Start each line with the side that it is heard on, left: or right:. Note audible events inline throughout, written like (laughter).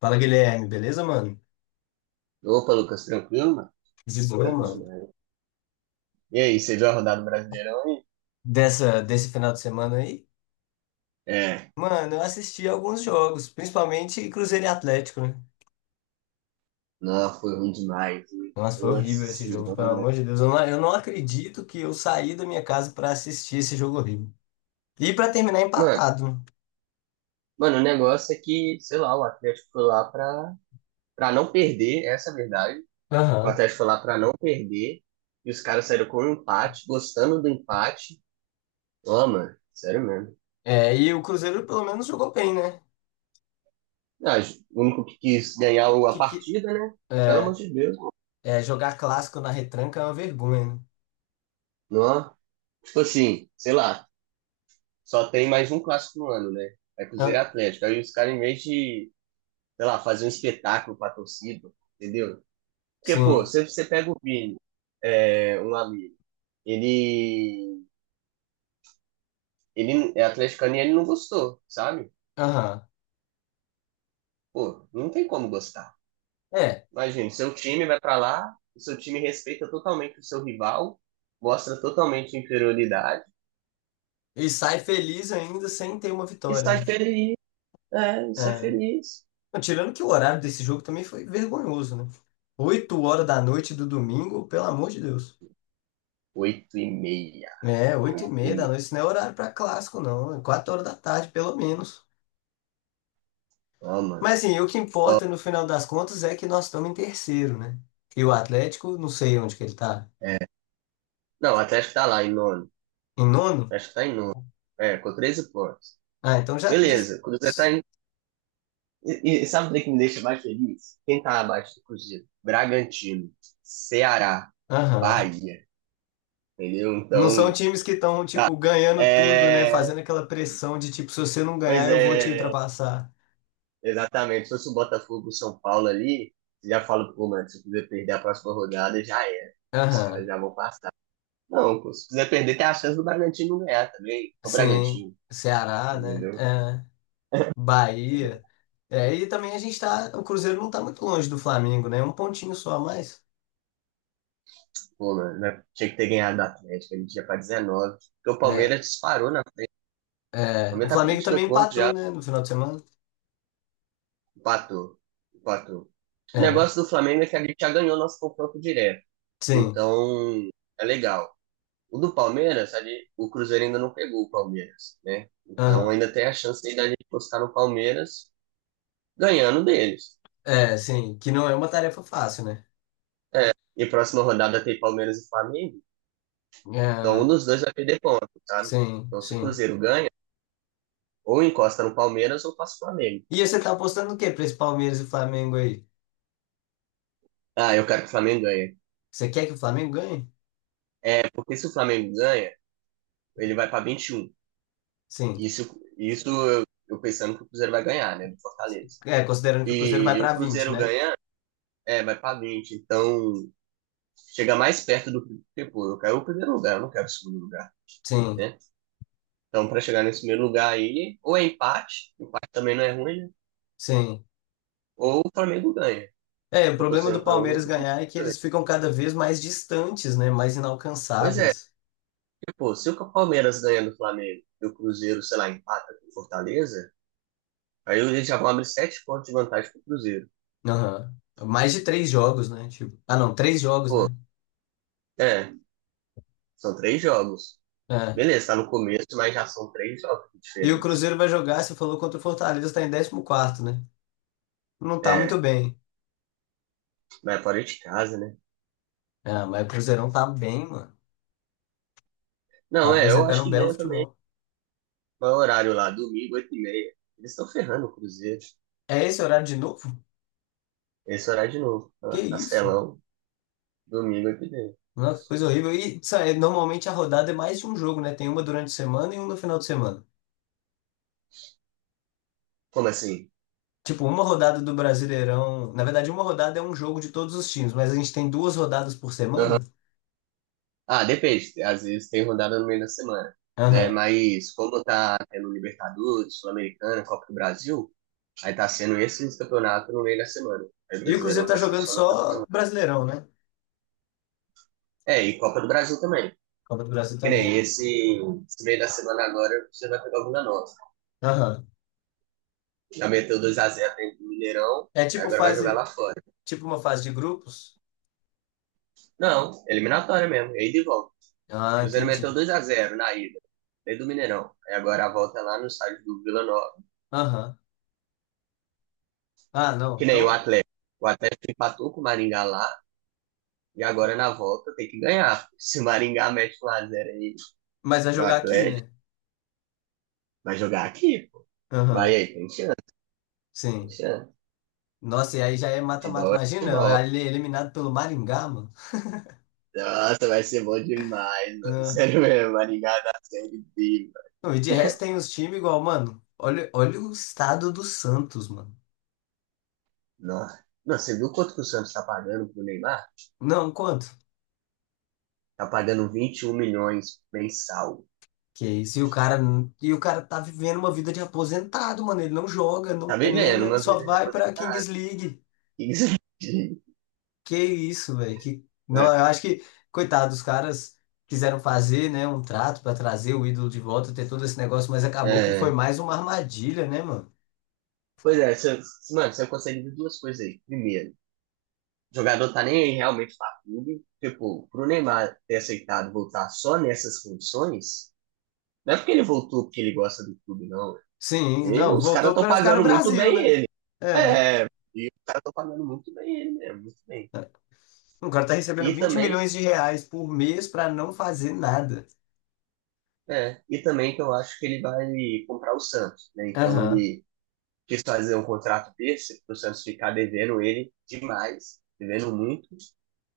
left: Fala, Guilherme, beleza, mano?
right: Opa, Lucas, tranquilo, mano?
left: De boa,
right: Tranquilo,
left: mano.
right: mano. E aí, você viu a rodada do Brasileirão aí?
left: Desse final de semana aí,
right: É.
left: mano, eu assisti alguns jogos, principalmente Cruzeiro e Atlético, né?
right: Nossa, foi ruim demais, hein?
left: Nossa, foi
right: Nossa
left: horrível esse jogo, pelo
right: senhora.
left: amor de Deus. Eu não acredito que eu saí da minha casa pra assistir esse jogo horrível. E pra terminar
right: Mano,
left: empatado, né?
right: mano, o negócio é que, sei lá, o Atlético foi lá pra não perder, essa é a verdade. O
left: Aham.
right: Atlético foi lá pra não perder, e os caras saíram com um empate, gostando do empate. Ó, mano, sério mesmo.
left: É, e o Cruzeiro pelo menos jogou bem, né?
right: Ah, o único que quis ganhar a
left: Que, que,
right: partida, né? Pelo amor
left: é,
right: de Deus.
left: jogar clássico na retranca é uma vergonha, né?
right: Não, tipo assim, sei lá, só tem mais um clássico no ano, né? É Cruzeiro e
left: Ah,
right: Atlético. Aí os caras, em vez de, sei lá, fazer um espetáculo pra torcida, entendeu? Porque, pô,
left: sim.
right: se você pega o Vini, é, um amigo, ele, ele é atleticano e ele não gostou, sabe?
left: Aham.
right: Pô, não tem como gostar.
left: É.
right: Imagina, seu time vai pra lá, o seu time respeita totalmente o seu rival, mostra totalmente inferioridade
left: E sai feliz ainda sem ter uma
right: e
left: vitória,
right: sai
left: né?
right: feliz, é, e sai
left: É.
right: feliz.
left: Não, tirando que o horário desse jogo também foi vergonhoso, né? 8 horas da noite do domingo, pelo amor de Deus.
right: Oito e meia,
left: É, oito e
right: oito e
left: meia
right: meia,
left: da noite, isso não é horário pra clássico, não. É 4 horas da tarde, pelo menos.
right: ó, mano.
left: Mas assim, o que importa no final das contas é que nós estamos em terceiro, né? E o Atlético, não sei onde que ele tá.
right: É. Não, o Atlético tá lá em nono.
left: Em nono?
right: Acho que tá em nono. É, com 13 pontos.
left: Ah, então já.
right: Beleza, o Cruzeiro tá em. E sabe o que me deixa mais feliz? Quem tá abaixo do Cruzeiro? Bragantino, Ceará,
left: Aham.
right: Bahia, entendeu?
left: Não são
right: Então,
left: times que estão, tipo, ganhando tudo, né?
right: é.
left: Fazendo aquela pressão de, tipo, se você não
right: Pois
left: ganhar, eu vou te
right: é,
left: ultrapassar.
right: exatamente. Se fosse o Botafogo, o São Paulo ali, você já fala, pô, mano, se o Cruzeiro perder a próxima rodada, já é. Os caras
left: Aham.
right: já vão passar. Não, pô, se quiser perder, tem a chance do Bragantino ganhar também. É o
left: Sim.
right: Bragantino,
left: Ceará, né?
right: entendeu?
left: É. Bahia. É, e também a gente tá. O Cruzeiro não tá muito longe do Flamengo, né? Um pontinho só a mais.
right: Pô, mano, né? Tinha que ter ganhado do Atlético, a gente ia pra 19. Porque o
left: É,
right: Palmeiras disparou, né? O
left: é, o
right: Palmeiras tá com
left: Flamengo
right: 22
left: também
right: pontos
left: empatou,
right: já,
left: né? No final de semana.
right: empatou. Empatou. O
left: É,
right: negócio do Flamengo é que a gente já ganhou nosso confronto direto.
left: sim.
right: Então, é legal. O do Palmeiras, ali, o Cruzeiro ainda não pegou o Palmeiras, né? Então
left: Aham.
right: ainda tem a chance aí da gente postar no Palmeiras ganhando deles.
left: É, sim. Que não é uma tarefa fácil, né?
right: É, e próxima rodada tem Palmeiras e Flamengo. Então um
left: É,
right: dos dois vai perder ponto, sabe?
left: sim,
right: Então se o
left: sim.
right: Cruzeiro ganha, ou encosta no Palmeiras ou passa o Flamengo.
left: E você tá apostando o quê pra esse Palmeiras e Flamengo aí?
right: Ah, eu quero que o Flamengo ganhe.
left: Você quer que o Flamengo ganhe?
right: Porque se o Flamengo ganha, ele vai para 21.
left: Sim.
right: Isso eu pensando que o Cruzeiro vai ganhar, né? Do Fortaleza.
left: É, considerando que o Cruzeiro vai
right: E o
left: pra 20,
right: Cruzeiro
left: né?
right: ganha, é, vai para 20. Então, chega mais perto do que, pô, eu quero o primeiro lugar, eu não quero o segundo lugar,
left: Sim,
right: né? Então, para chegar nesse primeiro lugar aí, ou é empate, empate também não é ruim, né?
left: sim.
right: Ou o Flamengo ganha.
left: É, o
right: Eu tô
left: problema do
right: sendo para um.
left: Palmeiras ganhar é que eles ficam cada vez mais distantes, né? Mais
right: Pois é,
left: inalcançáveis.
right: porque, pô, se o Palmeiras ganha do Flamengo e o Cruzeiro, sei lá, empata com o Fortaleza, aí eles já vão abrir sete pontos de vantagem pro Cruzeiro.
left: Aham. Mais de três jogos, né? Tipo, ah, não, três jogos,
right: Pô,
left: né?
right: é, são três jogos.
left: É.
right: Beleza, tá no começo, mas já são três jogos de
left: E o
right: diferença.
left: Cruzeiro vai jogar, você falou, contra o Fortaleza, tá em 14º, né? Não tá muito
right: É,
left: bem.
right: mas é fora de casa, né?
left: Ah, mas o Cruzeirão tá bem, mano. Tá
right: Não, é, eu
left: apresentando
right: acho
left: um
right: que
left: belo
right: ganha também.
left: futebol.
right: Qual é o horário lá? Domingo, oito e meia. Eles estão ferrando o Cruzeiro.
left: É esse horário de novo?
right: Esse horário de novo.
left: Que
right: Ah,
left: isso?
right: Castelão, domingo, oito e meia.
left: Não, que coisa horrível. E sabe, normalmente a rodada é mais de um jogo, né? Tem uma durante a semana e uma no final de semana.
right: Como assim?
left: Tipo, uma rodada do Brasileirão. Na verdade, uma rodada é um jogo de todos os times, mas a gente tem duas rodadas por
right: Aham.
left: semana.
right: Ah, depende. Às vezes tem rodada no meio da semana, né?
left: Aham.
right: Mas como tá tendo Libertadores, Sul-Americana, Copa do Brasil, aí tá sendo esses campeonatos no meio da semana. Aí o
left: E o Cruzeiro
right: Brasileirão
left: tá
right: tá sendo
left: jogando
right: só no final.
left: só Brasileirão, né?
right: É, e Copa do Brasil também.
left: Copa do Brasil
right: Que
left: também.
right: nem esse meio da semana agora, você vai pegar alguma nova.
left: Aham.
right: Já meteu dois a zero dentro do Mineirão,
left: É tipo
right: agora vai jogar lá
left: fase,
right: fora.
left: tipo uma fase de grupos?
right: Não, eliminatória mesmo, e aí de volta. O
left: Ah,
right: Cruzeiro meteu
left: entendi.
right: dois a zero na ida, dentro do Mineirão. Aí agora a volta é lá no estádio do Vila Nova.
left: Aham. Ah, não.
right: Que nem o
left: Então,
right: Atlético. O Atlético empatou com o Maringá lá, e
left: e-
right: agora na volta tem que ganhar. Se o Maringá mete 1 a zero aí
left: mas vai
right: no
left: jogar aqui,
right: Atlético,
left: né?
right: vai jogar aqui, pô. Vai
left: Aham.
right: aí, tem chance, tem
left: Sim.
right: chance.
left: Nossa, e aí já é mata-mata.
right: Futebol é futebol.
left: Imagina, ele é eliminado pelo Maringá, mano.
right: Nossa, vai ser bom demais, mano. (laughs)
left: Ah,
right: Sério mesmo, Maringá da Série B,
left: não, e de resto
right: mano.
left: tem uns times igual, mano. Olha, olha o estado do Santos, mano.
right: Nossa. Não, você viu quanto que o Santos tá pagando pro Neymar?
left: Não, quanto?
right: Tá pagando 21 milhões mensal.
left: Que isso? E o cara tá vivendo uma vida de aposentado, mano. Ele não joga, não
right: Tá vivendo
left: treina,
right: uma
left: só
right: vida de
left: vai pra
right: aposentado.
left: Kings League.
right: (laughs) isso aqui,
left: Que isso, velho. Não,
right: né? (laughs)
left: eu acho que, coitado, os caras quiseram fazer, né, um trato pra trazer o ídolo de volta, ter todo esse negócio, mas acabou que foi
right: É.
left: mais uma armadilha, né, mano?
right: Pois é, você, mano, você consegue ver duas coisas aí. Primeiro, o jogador tá nem aí realmente pra clube. Tipo, pro Neymar ter aceitado voltar só nessas condições, não é porque ele voltou porque ele gosta do clube, não.
left: Sim,
right: E
left: não,
right: os caras
left: voltou
right: estão
left: pra ficar no
right: pagando muito
left: Brasil,
right: bem
left: né?
right: ele.
left: É.
right: É, e os caras estão pagando muito bem ele mesmo, muito bem.
left: O cara tá recebendo
right: E
left: 20
right: também,
left: milhões de reais por mês pra não fazer nada.
right: e também que eu acho que ele vai comprar o Santos, né? Então
left: Aham,
right: ele quis fazer um contrato desse para o Santos ficar devendo ele demais, devendo muito.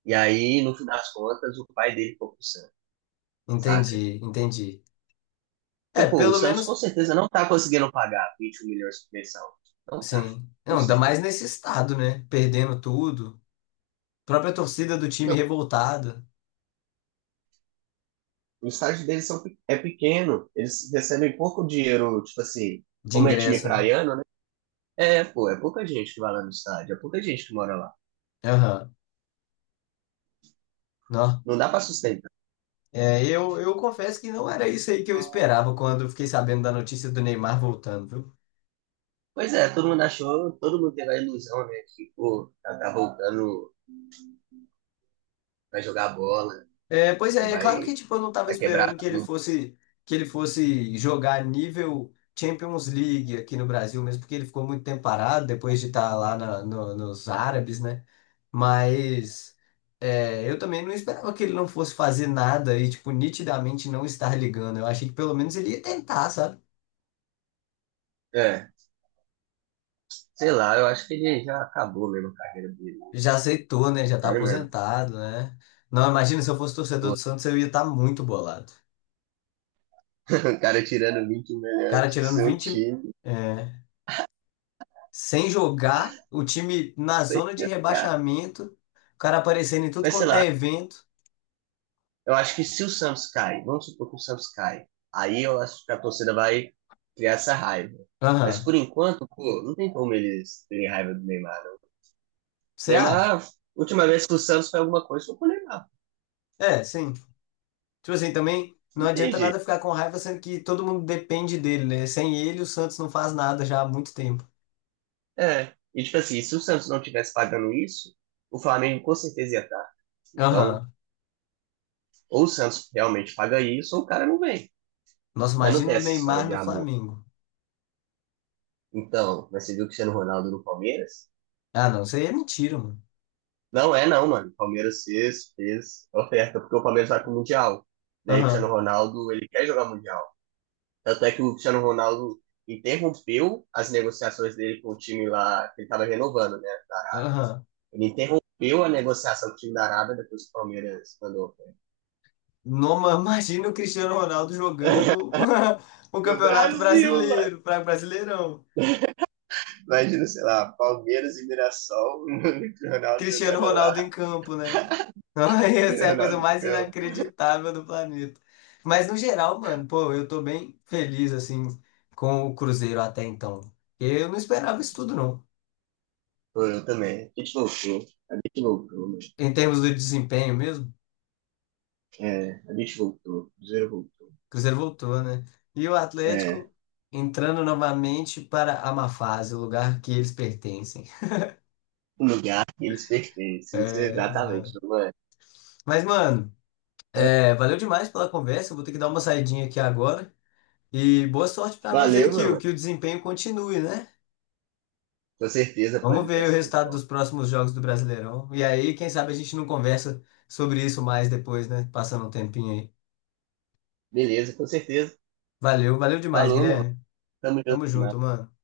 right: E aí, no fim das contas, o pai dele foi pro Santos, saca?
left: entendi, entendi. É,
right: Porque, pô, o
left: pelo
right: Santos com
left: menos,
right: certeza não tá conseguindo pagar 21 milhões de pensão. Não tá.
left: sim.
right: Com
left: Não, ainda
right: certeza.
left: mais nesse estado, né? Perdendo tudo. Própria torcida do time revoltada
right: O estágio deles são, é pequeno, eles recebem pouco dinheiro, tipo assim,
left: de
right: como é time
left: ingresso, né?
right: praiano, né? É, pô, é pouca gente que vai lá no estádio, é pouca gente que mora lá.
left: Aham. Não,
right: Não dá pra sustentar.
left: é, eu confesso que não era isso aí que eu esperava quando eu fiquei sabendo da notícia do Neymar voltando, viu?
right: Pois é, todo mundo achou, todo mundo teve a ilusão, né, que, pô, tá, tá voltando, vai jogar bola,
left: É, pois
right: né,
left: é, é claro que
right: vai,
left: tipo, eu não estava
right: vai quebrar
left: esperando que ele
right: tudo.
left: fosse jogar nível Champions League aqui no Brasil, mesmo porque ele ficou muito tempo parado depois de estar lá nos Árabes, né? Mas eu também não esperava que ele não fosse fazer nada e, tipo, nitidamente não estar ligando. Eu achei que pelo menos ele ia tentar, sabe?
right: É, sei lá, eu acho que ele já acabou mesmo a carreira dele.
left: Já aceitou, né? Já tá
right: Sério mesmo.
left: aposentado, né? Não, imagina se eu fosse torcedor do Santos, eu ia estar muito bolado.
right: (laughs) o cara tirando 20
left: O
right: milhões
left: cara
right: do
left: tirando
right: seu
left: 20,
right: time,
left: é, sem jogar, o time na zona de
right: cara.
left: rebaixamento, o cara aparecendo em tudo
right: Mas sei
left: quanto
right: lá,
left: é evento.
right: eu acho que se o Santos cai, vamos supor que o Santos cai, aí eu acho que a torcida vai criar essa raiva. Mas
left: Aham.
right: por enquanto, pô, não tem como eles terem raiva do Neymar, não.
left: Você acha?
right: Neymar, última vez que o Santos fez alguma coisa, foi com o Neymar.
left: É, sim. Tipo assim, também não
right: Não tem
left: adianta nada
right: jeito.
left: ficar com raiva, sendo que todo mundo depende dele, né? Sem ele, o Santos não faz nada já há muito tempo.
right: É. E tipo assim, se o Santos não tivesse pagando isso, o Flamengo com certeza ia estar. Então,
left: Aham.
right: ou o Santos realmente paga isso, ou o cara não vem.
left: Nossa,
right: Mas não tem
left: imagina o
right: essa história
left: Neymar
right: de
left: no
right: amor.
left: Flamengo.
right: Então, mas você viu o Cristiano Ronaldo no Palmeiras?
left: Ah, não, isso aí é mentira, mano.
right: Não é não, mano. O Palmeiras fez oferta, porque o Palmeiras vai pro Mundial. Daí o Cristiano
left: Aham.
right: Ronaldo, ele quer jogar Mundial. Tanto é que o Cristiano Ronaldo interrompeu as negociações dele com o time lá, que ele tava renovando, né, da Arábia.
left: Aham.
right: Ele interrompeu a negociação com o time da Arábia depois que o Palmeiras mandou a oferta.
left: Noma, (laughs) imagina o Cristiano Ronaldo jogando
right: (laughs)
left: (laughs) o
right: No
left: Campeonato
right: Brasil, mano.
left: Brasileiro, para Brasileirão.
right: Imagina, sei lá, Palmeiras e Mirassol, (laughs) o Cristiano Ronaldo
left: Cristiano
right: jogando
left: Ronaldo
right: lá,
left: em campo, né?
right: e o Cristiano
left: (laughs) Essa é a coisa
right: Ronaldo em
left: mais
right: campo.
left: inacreditável do planeta. Mas no geral, mano, pô, eu tô bem feliz assim com o Cruzeiro até então. Eu não esperava isso tudo, não.
right: Pô, eu também. A gente loucou, mano.
left: Em termos do desempenho mesmo,
right: É, a gente voltou, o Cruzeiro voltou.
left: o Cruzeiro voltou, né? E o
right: É,
left: Atlético entrando novamente para a má fase, o lugar que eles pertencem.
right: um lugar que eles pertencem, isso é
left: (laughs)
right: exatamente,
left: Exato.
right: não é?
left: Mas, mano.
right: Mas
left: É, valeu demais pela conversa. Eu vou ter que dar uma saidinha aqui agora. E boa sorte para nós aí
right: valeu,
left: que,
right: meu mano.
left: que o desempenho continue, né?
right: Com certeza, pode, a
left: Vamos
right: gente vai
left: ver o
right: ser
left: resultado
right: campeão.
left: dos próximos jogos do Brasileirão. E aí, quem sabe a gente não conversa sobre isso mais depois, né? Passando um tempinho aí.
right: Beleza, com certeza.
left: Valeu, valeu demais,
right: Falou, meu mano.
left: Guilherme.
right: Tamo
left: Tamo
right: junto demais.
left: junto, mano.